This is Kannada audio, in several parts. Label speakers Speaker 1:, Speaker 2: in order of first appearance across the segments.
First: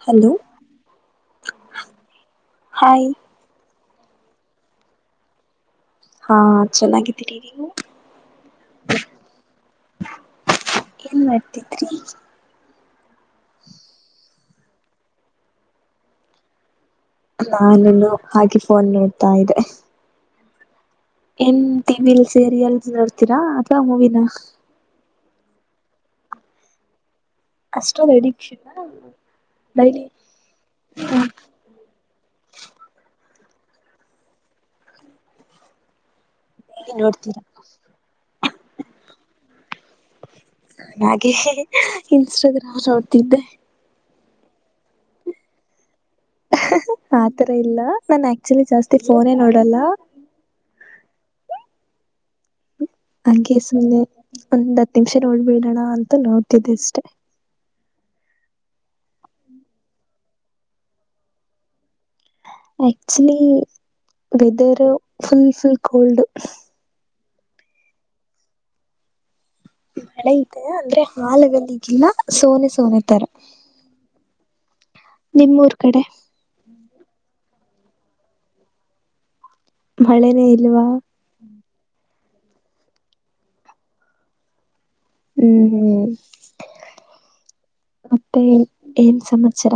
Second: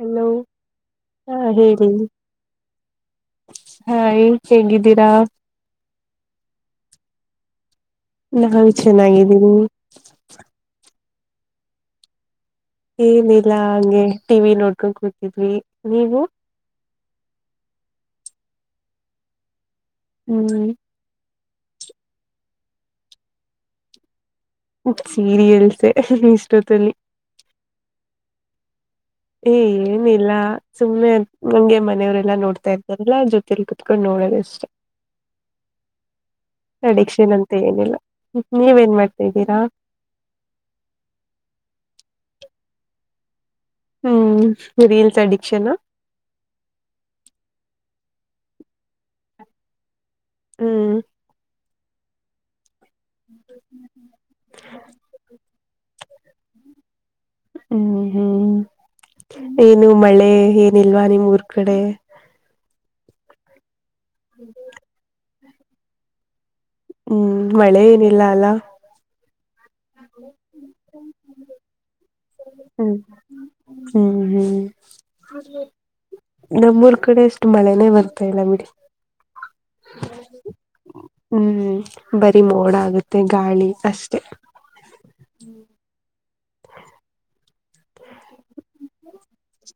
Speaker 1: ಹಲೋ ಹಾ ಹೇಳಿ
Speaker 2: ಹಾಯ್
Speaker 1: ಹಾ ಈ ಹೇಗಿದ್ದೀರಾ
Speaker 2: ಹಾ ಚೆನ್ನಾಗಿದ್ದೀರಿ ನೀವು
Speaker 1: ನಾನ ಚೆನ್ನಾಗಿದ್ದೀನಿ
Speaker 2: ಏನ್ ಮಾಡ್ತಿದ್ರಿ
Speaker 1: ಏನಿಲ್ಲಾ ಹಂಗೆ ಟಿವಿ ನೋಡ್ಕೊಂಡ್ ಕುೂತಿದ್ವಿ ನೀವು
Speaker 2: ನಾನನು ಹಾಗೆ ಫೋನ್ ನೋಡ್ತಾ ಇದ್ದೆ
Speaker 1: ಹ್ಮ್
Speaker 2: ಏನ್ ಟಿವಿಲ್ ಸೀರಿಯಲ್ ನೋಡ್ತೀರಾ ಅಥವಾ ಮೂವಿನ
Speaker 1: ಸೀರಿಯಲ್ಸ್ ಇಷ್ಟೊತ್ತಲ್ಲಿ
Speaker 2: ಅಷ್ಟೊದ ಅಡಿಕ್ಷಿತ
Speaker 1: ಏ ಏನಿಲ್ಲ ಸುಮ್ಮ್ನೆ ಹಂಗೆ ಮನೆಯವರೆಲ್ಲಾ ನೋಡ್ತಾ ಇದರ್ತಾರಲ್ಲಾ ಜೊತೆ ತಿಲುಕತ್ಕೊಂಡ ನೋಡದ ಇಷ್ಟ ಅಡಿಕ್ಷನ್
Speaker 2: ನೋಡ್ತೀರಾ
Speaker 1: ಅಂತ ಏನಿಲ್ಲ ನೀವೇನ್ ಮಾಡ್ತಾದ್ದೀರಾ
Speaker 2: ಹಾಗೆ ಇನ್ಸ್ಟಾಗ್ರಾಮ್ ನೋಡ್ತಿದ್ದೆ.
Speaker 1: ಹ್ಮ್ ರೀಲ್ಸ್ ಅಡಿಕ್ಷನ್
Speaker 2: ಆತರ ಇಲ್ಲ ನನ್ ಆಕ್ಚುಲಿ ಜಾಸ್ತಿ ಫೋನೇ ನೋಡಲ್ಲ
Speaker 1: ಹ್ಮ್
Speaker 2: ಹಂಗೆ ಸುಮ್ಮನೆ ಒಂದ್ ಹತ್ ನಿಮಿಷ ನೋಡ್ಬಿಡೋಣ ಅಂತ ನೋಡ್ತಿದ್ದೆ ಅಷ್ಟೆ
Speaker 1: ಹ್ಮ್ ಹ್ಮ್ ಏನು ಮಳೆ ಏನಿಲ್ವಾ ನಿಮ್ ಊರ್ ಕಡೆ.
Speaker 2: Actually weather full full cold
Speaker 1: ಹ್ಮ್ ಮಳೆ ಏನಿಲ್ಲ ಅಲ್ಲಾ
Speaker 2: ಮಳೆ ಇದೆ ಅಂದ್ರೆ ಹಾಲಗಲ್ಲಿಗಿಲ್ಲ ಸೋನೆ
Speaker 1: ಹ್ಮ್
Speaker 2: ಸೋನೆ ತರ
Speaker 1: ಹ್ಮ್ ಹ್ಮ್
Speaker 2: ನಿಮ್ಮೂರು ಕಡೆ
Speaker 1: ನಮ್ಮೂರ್ ಕಡೆ ಎಷ್ಟು ಮಳೆನೇ ಬರ್ತಾ ಇಲ್ಲ ಬಿಡಿ.
Speaker 2: ಮಳೆನೇ ಇಲ್ವಾ
Speaker 1: ಬರಿ ಮೋಡ ಆಗುತ್ತೆ ಗಾಳಿ ಅಷ್ಟೆ.
Speaker 2: ಹ್ಮ್ ಹ್ಮ್ ಮತ್ತೆ ಏನ್ ಸಮಾಚಾರ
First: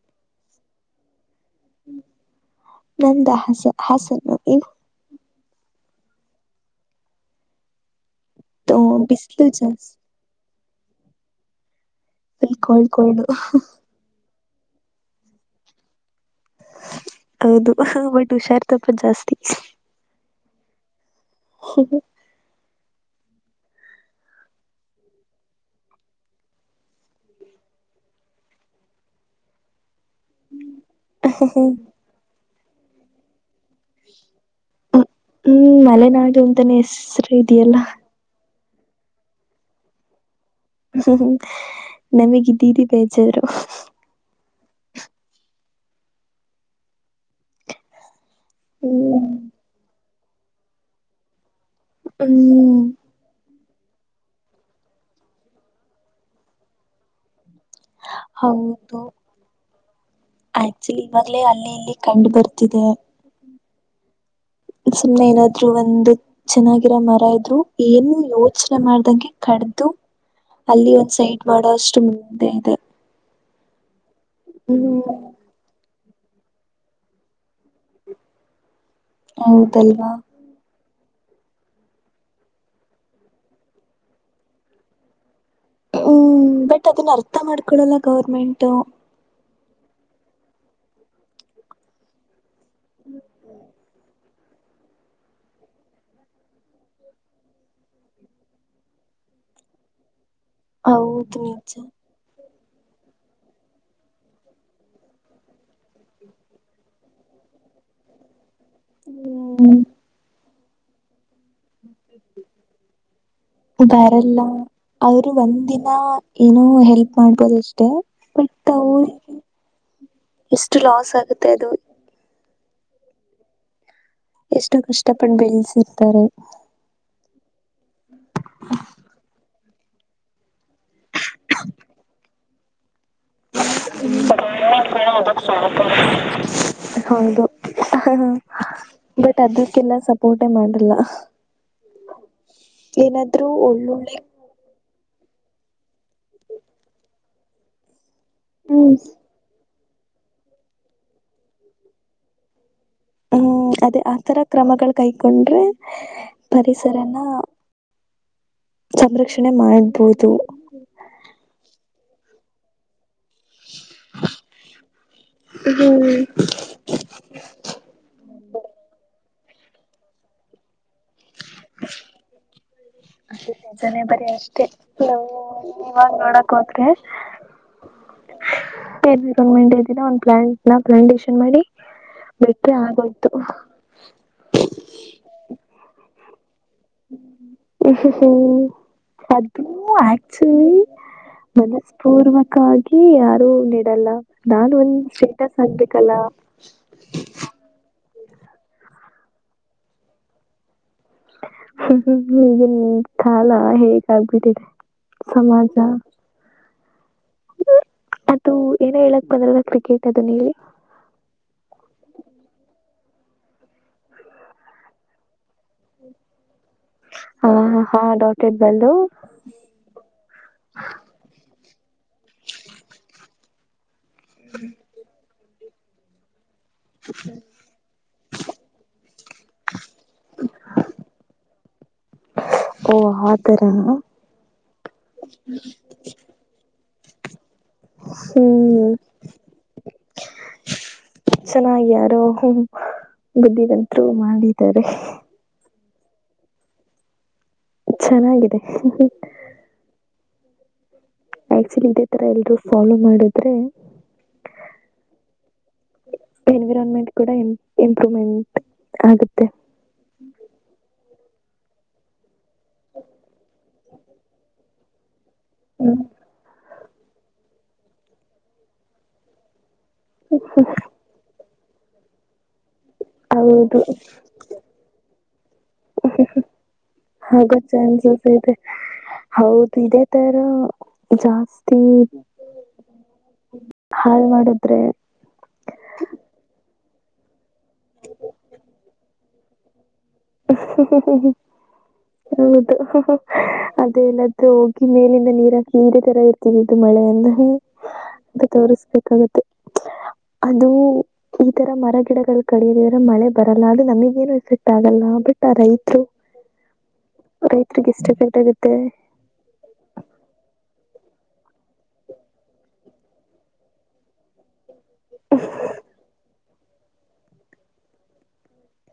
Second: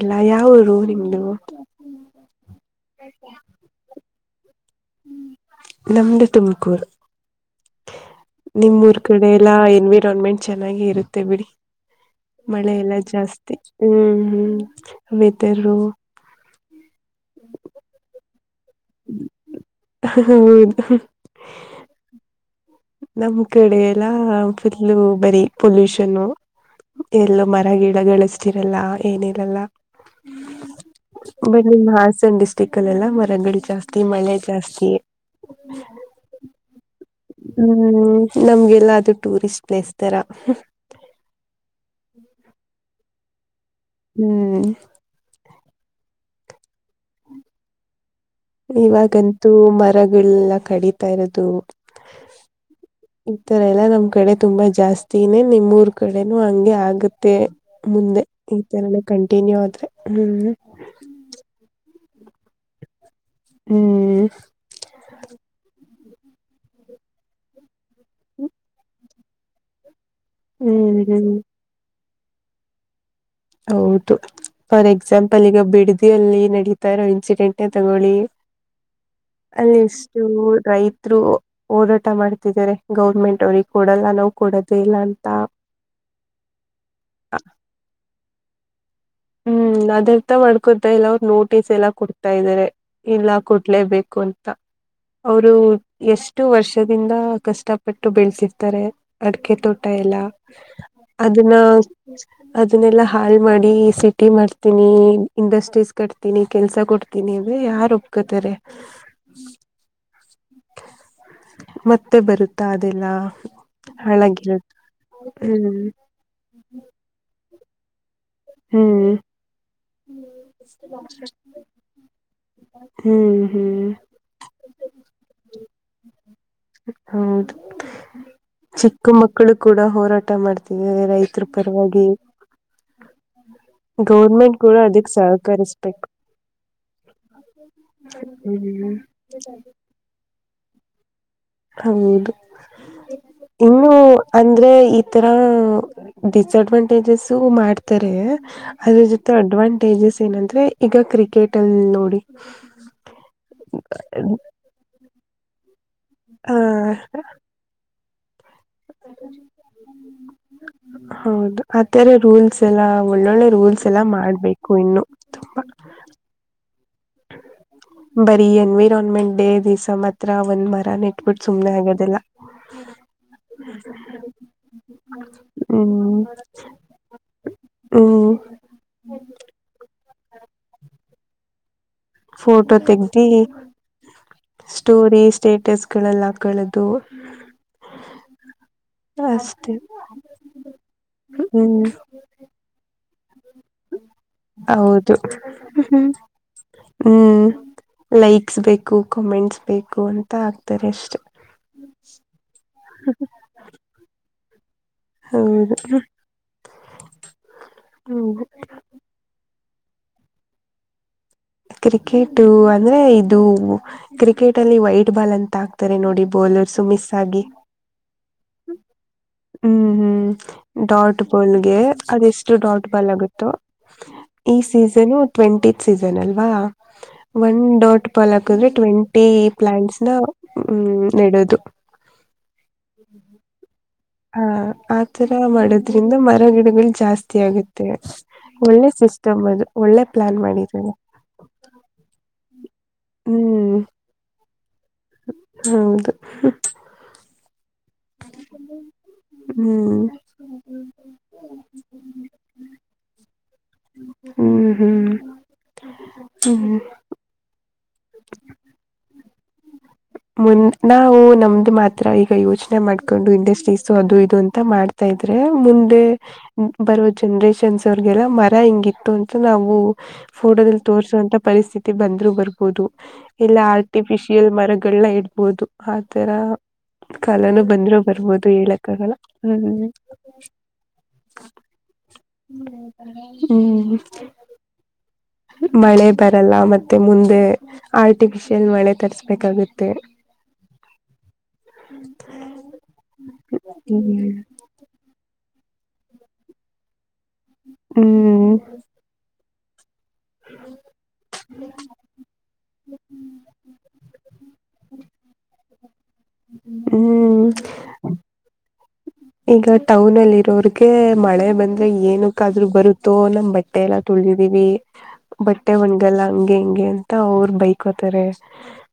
Speaker 1: ಎಲ್ಲ ಯಾವ ಊರು ನಿಮ್ದು
Speaker 2: ನಂದ ಹಾಸ ಹಾಸನ
Speaker 1: ನಮ್ದು ತುಮಕೂರು
Speaker 2: ಇವತ್ತು
Speaker 1: ನಿಮ್ಮೂರು ಕಡೆ
Speaker 2: ಬಿಸಿಲು
Speaker 1: ಎಲ್ಲ
Speaker 2: ಜಾಸ್ತಿ
Speaker 1: ಎನ್ವಿರಾನ್ಮೆಂಟ್ ಚೆನ್ನಾಗಿ ಇರುತ್ತೆ ಬಿಡಿ.
Speaker 2: ಫುಲ್
Speaker 1: ಮಳೆ
Speaker 2: ಕೋಲ್ಡ್
Speaker 1: ಎಲ್ಲ
Speaker 2: ಕೋಲ್ಡ್
Speaker 1: ಜಾಸ್ತಿ ಹ್ಮ್ ಹ್ಮ್ ವೆದರು
Speaker 2: ಹೌದು ಬಟ್ ಹುಷಾರ್ತಪ್ಪದ ಜಾಸ್ತಿ
Speaker 1: ಹಾ
Speaker 2: ಹ್ಮ
Speaker 1: ನಮ್ ಕಡೆ ಎಲ್ಲಾ ಫುಲ್ಲು ಬರಿ ಪೊಲ್ಯೂಷನ್ನು ಎಲ್ಲೂ ಮರ ಗಿಡಗಳಷ್ಟಿರಲ್ಲ ಏನಿರಲ್ಲ ಬನ್ನಿ ನಿಮ್ಮ ಹಾಸನ ಡಿಸ್ಟ್ರಿಕ್ ಅಲ್ಲೆಲ್ಲ ಮರಗಳ
Speaker 2: ಹ ಹ್ಮ್ ಮಲೆನಾಡು ಅಂತಾನೆ ಹೆಸರು ಇದೆಯಲ್ಲ
Speaker 1: ಹ್ಮ್ ನಮ್ಗೆಲ್ಲ ಅದುೂ ಟೂರಿಸ್ಟ್ ಪ್ಲೇಸ್ ತರ
Speaker 2: ಹ್ಮ್ ಹು ನಮಗಿದ್ದೀರಿ ಬೇಜಾರು
Speaker 1: ಹ್ಮ್
Speaker 2: ಹ್ಮ್
Speaker 1: ಇವಾಗಂತೂ ಮರಗಳೆಲ್ಲ ಕಡಿತಾ ಇರೋದು.
Speaker 2: ಹ್ಮ್
Speaker 1: ಈ ತರ ಎಲ್ಲಾ ನಮ್ ಕಡೆ ತುಂಬಾ ಜಾಸ್ತಿನೇ ನಿಮ್ಮ್ೂರ್ ಕಡೆನು ಹಂಗೆ ಆಗುತ್ತೆ ಮುಂದೆ ಈ ತರನ
Speaker 2: ಹೌದು
Speaker 1: ಕಂಟಿನ್ಯೂ ಆದ್ರೆ ಹ್ಮ್
Speaker 2: ಆಕ್ಚುಲಿ ಇವಾಗ್ಲೇ ಅಲ್ಲಿ ಇಲ್ಲಿ ಕಂಡು ಬರ್ತಿದೆ
Speaker 1: ಹ್ಮ್
Speaker 2: ಸುಮ್ನೆ ಏನಾದ್ರು ಒಂದು ಚೆನ್ನಾಗಿರೋ ಮರ ಇದ್ರು ಏನು ಯೋಚನೆ ಮಾಡ್ದಂಗೆ ಕಡ್ದು ಅಲ್ಲಿ
Speaker 1: ಹ್ಮ್
Speaker 2: ಒಂದ್
Speaker 1: ಹ್ಮ್
Speaker 2: ಸೈಡ್ ಮಾಡೋಷ್ಟು ಮುನ್ನದೆ ಇದೆ
Speaker 1: ಹೌದು ಫಾರ್
Speaker 2: ಹ್ಮ್
Speaker 1: ಎಕ್ಸಾಂಪಲ್ ಈಗ ಬಿಡದಿ ಲ್ಲಿ ನಡೀತಾ ಇರೋ ಇನ್ಸಿಡೆಂಟ್ ತಗೊಳ್ಳಿ ಅಲ್ಲಿ
Speaker 2: ಹೌದಲ್ವಾ
Speaker 1: ಎಷ್ಟು ರೈತ ರು ಹೋರಾಟ ಮಾಡ್ತಿದ್ದಾರೆ ಗೌರ್ಮೆಂಟ್ ಅವ್ರಿಗೆ ಕೊಡಲ್ಲ ನಾವು ಕೊಡೋದುೇ ಇಲ್ಲ ಅಂತ
Speaker 2: ಹ್ಮ್ ಬಟ್ ಅದನ್ನ ಅರ್ಥ ಮಾಡ್ಕೊಡಲ್ಲ ಗೌರ್ಮೆಂಟ್
Speaker 1: ಹ್ಮ್ ಅದರ್ತ ಮಾಡ್ಕೊತ ಇಲ್ಲ ಅವ ನೋಟಿಸ್ ಎಲ್ಲಾ ಕೊಡ್ತಾ ಇದಾರೆ ಇಲ್ಲ ಕೊಡ್ಲೇಬೇಕು ಅಂತ ಅವರು ಎಷ್ಟು ವರ್ಷದಿಂದ ಕಷ್ಟಪಟ್ಟು ಬೆಳ್ತಿರ್ತಾರೆ ಅಡಕೆ ತೋಟ ಎಲ್ಲ
Speaker 2: ಹೌದು
Speaker 1: ಅದನ್ನ
Speaker 2: ನಿಜ
Speaker 1: ಅದನ್ನೆಲ್ಲಾ ಹಾಲ್ ಮಾಡಿ ಸಿ ಟಿ ಮಾಡ್ತೀನಿ ಇಂಡಸ್ಟ್ರೀಸ್ ಕಟ್ತೀನಿ ಕೆಲ್ಸ ಕೊಡ್ತೀನಿ ಅ ಯಾರು ಒಪ್ಕೊತಾರೆ
Speaker 2: ಹ್ಮ್
Speaker 1: ಮತ್ತೆ ಬರುತ್ತಾ ಅದೆಲ್ಲ
Speaker 2: ಬಾರಲ್ಲ
Speaker 1: ಹಾಳಾಗಿರೋದು
Speaker 2: ಅವರು ಒಂದ
Speaker 1: ಹ್ಮ್
Speaker 2: ದಿನ ಏನೋ ಹೆಲ್ಪ್ ಮಾಡ್ಬೋದಷ್ಟೆ
Speaker 1: ಹ್ಮ್
Speaker 2: ಎಷ್ಟು ಲಾಸ್ ಆಗುತ್ತೆ ಅದು
Speaker 1: ಹ್ಮ್ ಹ್ಮ್
Speaker 2: ಎಷ್ಟು ಕಷ್ಟಪಟ್ಟು ಬೆಳೆಸಿರ್ತಾರೆ
Speaker 1: ಹೌದು ಚಿಕ್ಕ ಮಕ್ಕಳು ಕೂಡ ಹೋರಾಟ ಮಾಡ್ತಿದ್ದೇವೆ ರೈತರ ಪರವಾಗಿ ಗೌರ್ಮೆಂಟ್ ಕೂಡ ಅದಕ್ಕೆ ಸಹಕಾರಸ್ಪೆಕ್ಟ್
Speaker 2: ಹ ಬಟ್ ಅದಕ್ಕೆಲ್ಲ ಸಪೋರ್ಟೇ ಮಾಡಿಲ್ಲ
Speaker 1: ಹೌದು ಇನ್ನು
Speaker 2: ಒಳ್ಳೊಳ್ಳೆ
Speaker 1: ಅಂದ್ರೆ ತರ ಡಿಸಅಡ್ವಾಂಟೇಜಸ್ ಮಾಡ್ತಾರೆ
Speaker 2: ಹ್ಮ್
Speaker 1: ಅದ್ರ ಜೊತೆ ಅಡ್ವಾಂ ಸೇಜಸ್ ಏನಂದ್ರೆ ಈಗ ಕ್ರಿಕೆಟ್ ಅಲ್ಲಿ ನೋಡಿ
Speaker 2: ಹ್ಮ್ ಅದೇ ಆತರ ಕ್ರಮಗಳು ಕೈಕೊಂಡ್ರೆ
Speaker 1: ಹ್ಮ
Speaker 2: ಪರಿಸರನ ಸಂರಕ್ಷಣೆ ಮಾಡ್ಬೋದು.
Speaker 1: ಹೌದು ಅ ರೂಲ್ ಎಲ್ಲ ಒಳ್ಳೊಳ್ಳೆ ರೂಲ್ಸ್ ಎಲ್ಲ ಮಾಡ್ಬೇಕು ಇನ್ನು ತುಂಬಾ
Speaker 2: ಹ್ಮ್
Speaker 1: ಬರಿ ಎನ್ವಿರಾನ್ಮೆಂಟ್ ಡೇ ದಿವ್ಸ ಮಾತ್ರ ಒಂದ್ ಮರ ನೆಟ್ಬಿಟ್ಟು ಸುಮ್ನೆ ಆಗೋದಿಲ್ಲ
Speaker 2: ಅಷ್ಟೇ ಜನ ಬರಿ ಅಷ್ಟೇ ನೀವಾಗ ನೋಡಕ್ ಹೋದ್ರೆ
Speaker 1: ಹ್ಮ
Speaker 2: ೇ ಮ ಇದಿನ ಒಂದ ಪ್ಲಾಂಟ್್ಲಾಂಟನ್
Speaker 1: ಫೋಟೋ ತೆಗಿ ಸ್ಟೋರಿ ಸ್ಟೇಟಸ್ ಗಳೆಲ್ಲ ಕಳೆದು.
Speaker 2: ಅದು ಅಚ್ಚುಲಿ
Speaker 1: ಹ್ಮ್
Speaker 2: ಮನಸ್ಪೂರ್ವಕವಾಗಿ. ಲ್ಲ ನಾನು ಒಂದ
Speaker 1: ಹೌದು
Speaker 2: ಸ್ಟೇಟಸ್ ಆಗ್ಬೇಕಲ್ಲ.
Speaker 1: ಹ್ಮ್ ಲೈಕ್ಸ್ ಬೇಕು ಕಮೆಂಟ್ಸ್ ಬೇಕು ಅಂತ ಆಗ್.
Speaker 2: ಈಗೆ ನಿ ಕಾಲ ಹೇಗ ಆಗ್ಬಿಟ್ಟಿದೆ.
Speaker 1: ಹೌ.
Speaker 2: ಅದು ಏನ ಹೇಳಕ್ ಬಂದ್ರ ಕ್ರಿಕೆಟ್ ಅದು ನೀ.
Speaker 1: ಕ್ರಿಕೆಟು ಅಂದ್ರೆ ಇದು. ಕ್ರಿಕೆಟ್ ಅಲ್ಲಿ ವೈಟ್ ಬಾಲ್ ಅಂತ ಹಾಕ್ತಾರೆ ನೋಡಿ ಬೌಲರ್ಸು ಮಿಸ್ ಆಗಿ.
Speaker 2: [unintelligible] ಬಲ್ಲು
Speaker 1: ಹ್ಮ್ ಹ್ಮ್ ಡಾಟ್ ಬಾಲ್ಗೆ ಅದೆಷ್ಟು ಡಾಟ್ ಬಾಲ್ ಆಗುತ್ತೋ. ಈ ಸೀಸನು ಟ್ವೆಂಟಿತ್ ಸೀಸನ್ ಅಲ್ವಾ.
Speaker 2: [inaudible]
Speaker 1: ಒನ್ ಡಾಟ್ ಪಾಲ್ ಹಾಕದ್ರೆ ಟ್ವೆಂಟಿ ಪ್ಲಾಂಟ್ಸ್ ನ ಹ ನೆಡೋದು. [inaudible]
Speaker 2: ಓ ಆತರ
Speaker 1: ಹ ಆತರ ಮಾಡೋದ್ರಿಂದ ಮರ ಗಿಡಗಳು ಜಾಸ್ತ ಜಾಸ್ತಿ ಆಗುತ್ತೆ
Speaker 2: ಹ್ಮ್
Speaker 1: ಒಳ್ಳೆ ಸಿಸ್ಟಮ್ ಅದು ಒಳ್ಳೆ ಪ್ಲಾನ್ ಮಾಡಿದರೆ.
Speaker 2: ಚೆನ್ನಾಗಿ ಯಾರೋ ಬುದ್ಧಿವಂತರು ಮಾಡಿದ್ದಾರೆ.
Speaker 1: ಹೌದು. ಹ್ಹ್.
Speaker 2: ಚೆನ್ನಾಗಿದೆ
Speaker 1: ಹ್ಮ್.
Speaker 2: ಆಕ್ಚುಲಿ ಇದೇ ತರ ಎಲ್ರೂ ಫಾಲೋ ಮಾಡೋದು. ಡ್ರೆ
Speaker 1: ಹ್ಮ್ ಹ್ಮ್ ಹ್ಮ್
Speaker 2: ಎನ್ವಿರಾನ್ಮೆಂಟ್ ಕೂಡ ಎ ಇಂಪ್ರೂವ್ಮೆಂಟ್ ಆಗುತ್ತೆ.
Speaker 1: ಮುಂದ್ ನಾವು ನಮ್ದು ಮಾತ್ರ ಈ ಯೋಚನೆ ಮಾಡ್ಕೊಂಡು ಇಂಡಸ್ಟ್ರೀಸ್ ಅದು ಇದು ಅಂತ ಮಾಡ್ತಾ ಇದೀವಿ. ಇದ್ರೆ ಮುಂದೆ ಬರೋ ಜನರೇಷನ್ಸ್ ಅವ್ರಗೆಲ್ಲ ಮರ ಹಿಂಗಿತ್ತು ಅಂತ ನಾವು. ಫೋಟೋದಲ್ಲಿ ತೋರಿಸುವಂತ ಪರಿಸ್ಥಿತಿ ಬಂದ್ರು ಬರ್ಬೋದು ಎಲ್ಲಾ
Speaker 2: ಹೌದು
Speaker 1: ಆರ್ಟಿಫಿಷಿಯ- ಲ್ ಮರ ಗಿಡಗಳನ್ನ ಇಡ್ಬೋದು ಆತರ.
Speaker 2: ಹಾಗೋ
Speaker 1: ಕಾಲನು ಬಂದ್ರು
Speaker 2: ಚಾನ್ಸಸ್
Speaker 1: ಬರ್ಬೋದು
Speaker 2: ಇದೆ
Speaker 1: ಹೇಳಕ್ಕಾಗಲ್ಲ
Speaker 2: ಹೌದು
Speaker 1: ಹ್ಮ್
Speaker 2: ಇದೆ ತರ ಜಾಸ್ತಿ. [inaudible]
Speaker 1: ಹ್ಮ್
Speaker 2: ಹಾಳ್ ಮಾಡಿದ್ರೆ
Speaker 1: ಮಳೆ ಬರಲ್ಲ ಮತ್ತೆ ಮುಂದೆ ಆರ್ಟಿಫಿಶಿಯಲ್ ಮಳೆ ತರ್ಸ್ಬೇಕಾಗುತ್ತೆ.
Speaker 2: [inaudible] ಹೌದು
Speaker 1: ಹ್ಮ್
Speaker 2: ಅದೇಲ್ಲದೂ ಹೋಗಿ ಮೇಲಿಂದ ನೀರ ನೀರೆ ತರ ಇರ್ತಿದ್ದದು ಮಳೆಯ ಅನ್ನ ಅದು
Speaker 1: ಹ್ಮ್
Speaker 2: ತೋರಿಸ್ಬೇಕಾಗುತ್ತೆ. ಅದು ಈ ತರ ಮರ ಗಿಡಗಳು ಕಡಿಯದ್ರ ಮಳೆ ಬರಲ್ಲ ಅದು ನಮಗೇನು ಎಫೆಕ್ಟ್ ಆಗ ಬಟ್ ಆ ರೈತರು
Speaker 1: ಹ್ಮ್
Speaker 2: ರೈತ್ಗೆ ಎಷ್ಟ ಎಫೆಕ್ಟ್ ಆಗುತ್ತೆ.
Speaker 1: ಈಗ ಟೌನ್ ಅಲ್ಲಿ ಇರೋರ್ಗೆ ಮಳೆ ಬಂದ್ರೆ ಏನಕ್ಕಾದ್ರೂ ಬರುತ್ತೋ ನಮ ಬಟ್ಟೆ ಎಲ್ಲ ತುಳ್ ಬಂದಿವಿ ಬಟ್ಟೆ ಒಣ್ಗಲ್ಲ ಹಂಗೆ ಇಂಗೆ ಅಂತ ಅವ್ರ ಬೈಕೋತಾರೆ.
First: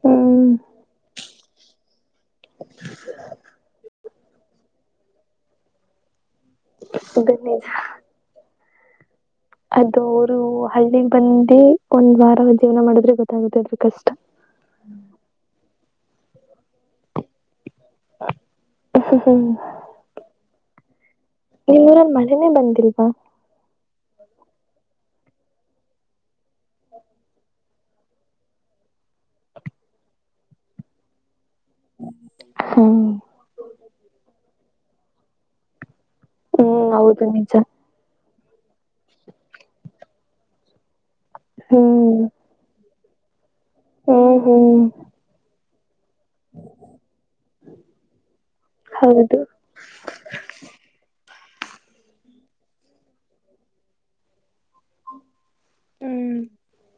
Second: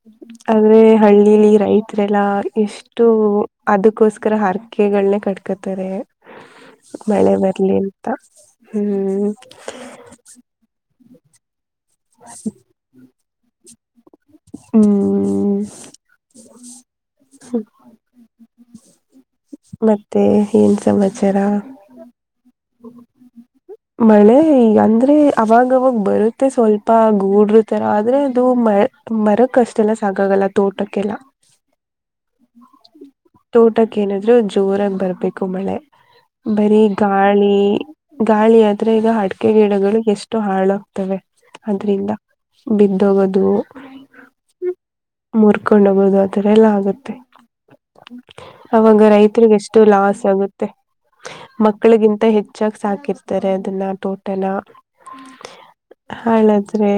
Speaker 2: ಹ್ಮ್
Speaker 1: ಆದರೆ ಹಳ್ಳಿಲಿ ರೈತರೆಲ್ಲ ಎಷ್ಟು ಅದಕ್ಕೋಸ್ [unintelligible] ಹರಕೆಗಳನ್ನೇ ಕಟ್ಕೊತಾರೆ
Speaker 2: ಅದ
Speaker 1: ಮಳೆ
Speaker 2: ನಿಜ
Speaker 1: ಬರ್ಲಿ ಅಂತ. ಹ್ಮ್
Speaker 2: ಅದು ಅವರು ಹಳ್ಳಿಗ್ ಬಂದ ಒಂದ್ ವಾರ ಜೀವನ ಮಾಡಿದ್ರೆ ಗೊತ್ತಾಗುತ್ತೆ ಅದ್ರ ಕಷ್ಟ
Speaker 1: ಹ್ಮ್ ಹ್ಮ
Speaker 2: ಹ್ಮ್ ಹ್ಮ್
Speaker 1: ಏನ್ ಸಮಾಚಾರ
Speaker 2: [unintelligible] ಇಲ್ವಾ.
Speaker 1: ಮಳೆ ಈಗ ಅಂದ್ರೆ ಅವಾಗವಾಗ ಬರುತ್ತೆ ಸ್ವಲ್ಪ ಗೂಡರ್ ತರ ಆದ್ರೆ ಅದು ಮಳೆ ಮರಕಷ್ಟೆಲ್ಲಾ ಎಲ್ಲ ಸಾಕಾಗಲ್ಲ ತೋಟಕ್ಕೆಲ್ಲ.
Speaker 2: ಹ್ಮ್
Speaker 1: ತೋಟಕ್ಕೆ ಏನಾದ್ರು ಜೋರಾಗಿ ಬರ್ಬೇಕು ಮಳೆ. ಬರಿ
Speaker 2: ಹ್ಮ್ ಹೌದು
Speaker 1: ಗಾಳಿ
Speaker 2: ನಿಜ
Speaker 1: ಗಾಳಿಯಾದ್ರೆ ಈಗ ಅಡಿಕೆ ಗಿಡಗಳು ಎಷ್ಟು ಹಾಳಾಗ್ತವೆ ಅದ್ರಿಂದ ಬಿದ್ದು. ಬಿದ್ದು ಹೋಗೋದು.
Speaker 2: ಹಾ ಹೋ
Speaker 1: ಹರ್ಕೊಂಡ ಹೋಗೋದು ಆ ಥರ ಎಲ್ಲ ಆಗುತ್ತೆ. ಅವಾಗ
Speaker 2: ಹೌದು
Speaker 1: ರೈತರಿಗೆ ಎಷ್ಟು ಲಾಸ್ ಆಗುತ್ತೆ. ಮಕ್ಕಳಿಗಿಂತ ಹೆಚ್ಚಾಗಿ ಸಾಕಿರ್ತಾರೆ ಅದನ್ನ ತೋಟನ. ಹಳಾದ್ರೆ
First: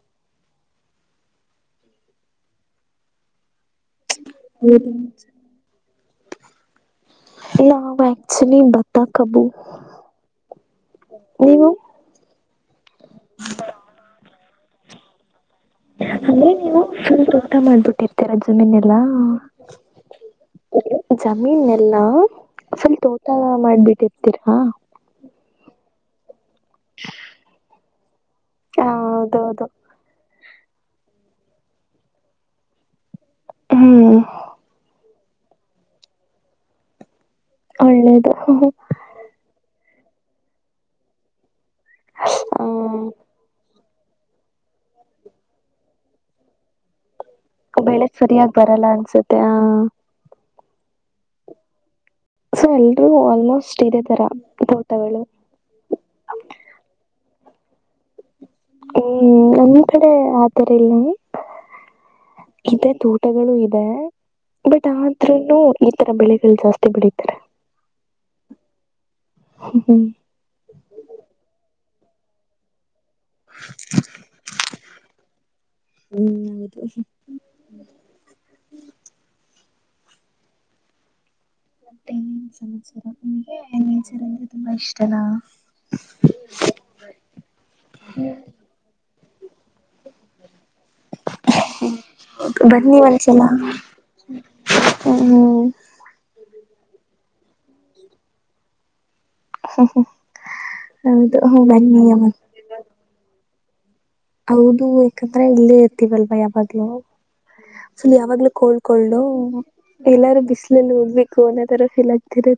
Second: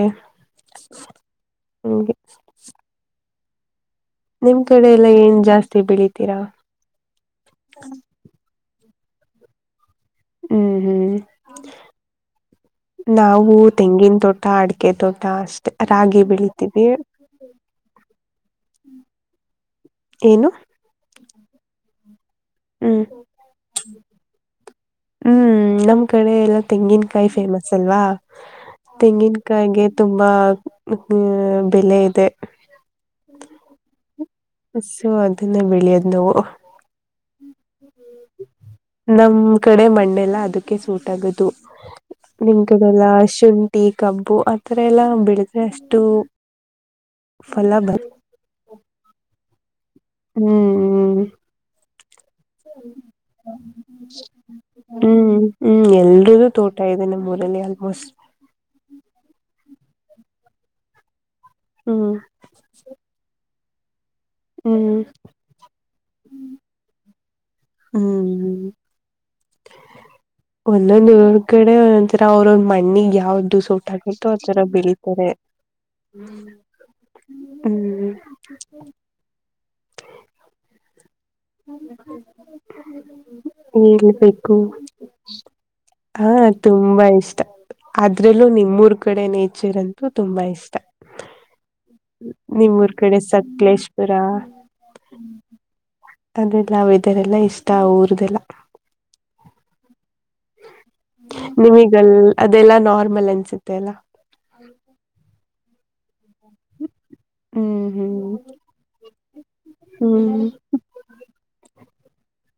Speaker 1: ನಿಮಗೆ. ನಿಮ್
Speaker 2: ಹೌದು
Speaker 1: ಕಡೆ ಎಲ್ಲ ಏನ್ ಜಾಸ್ತಿ ಬೆಳಿತೀರಾ.
Speaker 2: ನಾವು ಎಕ್ಚುಲಿ ಬತ ಕಬು
Speaker 1: ಹ್ಮ್ ಹ್ಮ್ ನಾವು ತೆಂಗಿನ ತೊಟ್ಟ ತಾಡಕ ತ ಟಾಸ್
Speaker 2: ಅದೇ ನೀವುಲ್ ತೋಟ ಮಾಡ್ಬಿಟ್ಟಿರ್ತೀರಾ ಜಮೀನ್ ಎಲ್ಲಾ
Speaker 1: ಏನು
Speaker 2: ಜಮೀನ್ ಎಲ್ಲಾ ಸ್ವಲ್
Speaker 1: ಹ್ಮ್
Speaker 2: ತೋಟ ಮಾಡ್ಬಿಟ್ಟಿರ್ತೀರಾ
Speaker 1: ಹ್ಮ್ ನಮ್ ಕಡೆ ಎಲ್ಲ ತೆಂಗಿನಕಾಯಿ ಫೇಮಸ್ ಅಲ್ವಾ
Speaker 2: ಹೌದೌದು
Speaker 1: ತೆಂಗಿನಕಾಯಗೆ ತುಂಬಾ ಹ್ಮ್ ಬೆಲೆ ಇದೆ
Speaker 2: ಹ್ಮ
Speaker 1: ಹಸು ಅದನ್ನ ಬೆಳಿಯೋದ್ ನೋವು
Speaker 2: ಒಳ್ಳೇದು ಹ
Speaker 1: ನಮ್ ಕಡೆ ಮ ಅದಕ್ಕೆ ಸೂಟ್ ಆಗದು ನಿಮ ಕಡೆಲ್ಲ ಶುಂ ಟೀ ಕಬ್ಬು ಆತರ ಎಲ್ಲ ಬಿಳಿದ್ರೆ ಅಷ್ಟು ಫಲ ಬ
Speaker 2: ಬೆಳೆಗ್ ಸರಿಯಾಗಿ ಬರಲ್ಲ ಅನ್ಸುತ್ತೆ ಆ
Speaker 1: ಹ್ಮ್
Speaker 2: ಸೊ ಎಲ್ರೂ ಆಲ್ಮೋಸ್ಟ್ ಇದೇ ತರ
Speaker 1: ಹ್ಮ್
Speaker 2: ತೋಟಗಳು
Speaker 1: ಹ್ಮ್ ಹ್ಮ್ ಎಲ್ರುದುೂ ತೋಟ ಇದೆ ನಮ್ಮ ಆಲ್ಮೋಸ್ಟ್
Speaker 2: ಹ್ಮ್ ನಮ್ ಕಡೆ ಆ ತರ ಇಲ್ಲ
Speaker 1: ಹ್ಮ್
Speaker 2: ಇದೇ ತೋಟಗಳು ಇದೆ ಬಟ್
Speaker 1: ಹ್ಮ್
Speaker 2: ಆದ್ ಈ ತರ ಬೆಳೆಗಳು ಜಾಸ್ತಿ ಬೆಳೀತೆ
Speaker 1: ಹ್ಮ್
Speaker 2: ಹ್ಮ್
Speaker 1: ಒಂದ ನರು ಕಡೆ ಈರ ಅವ್ರ ಮಣ್ಣಿಗ್ ಯಾವ್ದ ಸೋಟ ಆಗತ್ತು ಆತರ ಬೆಳೀತಾರೆ
Speaker 2: ಹ್ಮದುಷ
Speaker 1: ಹ್ಮ್
Speaker 2: ಮತ್ತೆನ್ ಸಮಾಚಾರ ನಿಮಗೆೇಚಾರ ಅಂದ್ರೆ
Speaker 1: ಹೇಳ್ಬೇಕು
Speaker 2: ತುಂಬಾ ಇಷ್ಟನಾ
Speaker 1: ಹಾ ತುಂಬಾ ಇಷ್ಟ ಅದ್ರಲ್ಲೂ ನಿಮ್ಮೂರ್ ಕಡೆ ನೇಚರ್ ಅಂತೂ ತುಂಬಾ ಇಷ್ಟ ನಿಮ್ಮೂರ್
Speaker 2: ಬನ್ನಿ
Speaker 1: ಕಡೆ
Speaker 2: ಒಂದ್ಸಲ
Speaker 1: ಸಕ್ಲೇಶ್ಪುರ
Speaker 2: ಹ್ಮ್
Speaker 1: ಅದೆರಲ್ಲ ಅವ ಇದ್ದಾರೆಲ್ಲ ಇಷ್ಟ ಊರದೆಲ್ಲ
Speaker 2: ಹ ಹ ಹೌದು
Speaker 1: ನಿಮಗಲ್
Speaker 2: ಮನ್ಯ
Speaker 1: ಅದೆಲ್ಲಾ ನಾರ್ಮಲ್ ಅನ್ಸುತ್ತೆ ಅಲ್ಲ
Speaker 2: ಹೌದು ಯಾಕಂದ್ರೆ ಇಲ್ಲೇ ಇರ್ತವಲ್ವಾ ಯಾವಾಗ್ಲುೂ
Speaker 1: ಹ್ಮ್
Speaker 2: ಫುಲ್
Speaker 1: ಹ್ಮ್
Speaker 2: ಯಾವಾಗ್ಲೂ ಕೋಳ್ಕೊಳ್ಳು ಎಲ್ಲಾರು
Speaker 1: ಹ್ಮ್
Speaker 2: ಬಿಸಲಲ್ಲಿ ಹೋಗ್ಬೇಕು ಅನ ತರ ಇಲ್ಲಾಗತರ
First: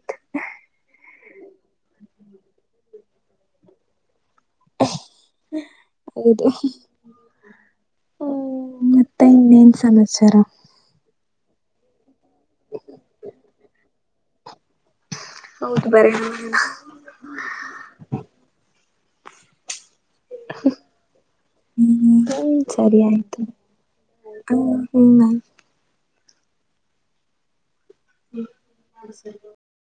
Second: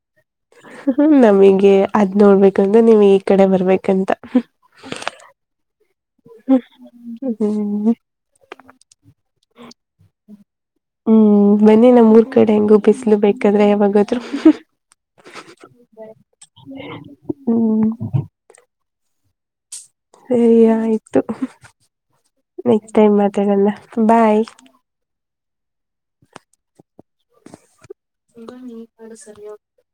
Speaker 1: ಹ್ಮ ನಮಗೆ ಅದ್ ನೋಡ್ಬೇಕಂದ್ರೆ ನೀವು ಈ ಕಡೆ ಬರ್ಬೇಕಂತ
Speaker 2: ಹ
Speaker 1: ಹ್ಮ್
Speaker 2: ಹ್ಮ್ ಮತ್ತೆ ಇನ್ನೇನ್ ಸಮಾಚಾರ
Speaker 1: ಹ್ಮ್ ಬನ್ನಿ ನಮ್ಊರ್ ಕಡೆ ಹೆಂಗೂ ಬಿಸ್ಲು ಬೇಕಾದ್ರೆ ಯಾವಾಗತ್ರರು
Speaker 2: ಹೌದು ಬರೋಣ
Speaker 1: ಹ್ಮ್ ಸರಿಯ ಆಯ್ತು
Speaker 2: ಹ್ಮ್ ಸರಿ
Speaker 1: ನೆಕ್ಸಟೈಮ್
Speaker 2: ಆಯ್ತು
Speaker 1: ಮಾತನ್ನ ಬಾಯ್
Speaker 2: ಹ್ಮ್ ಆಯ್ತು
Speaker 1: ಹಗ ನೀ ಕಡ ಸರಿಯೋಗ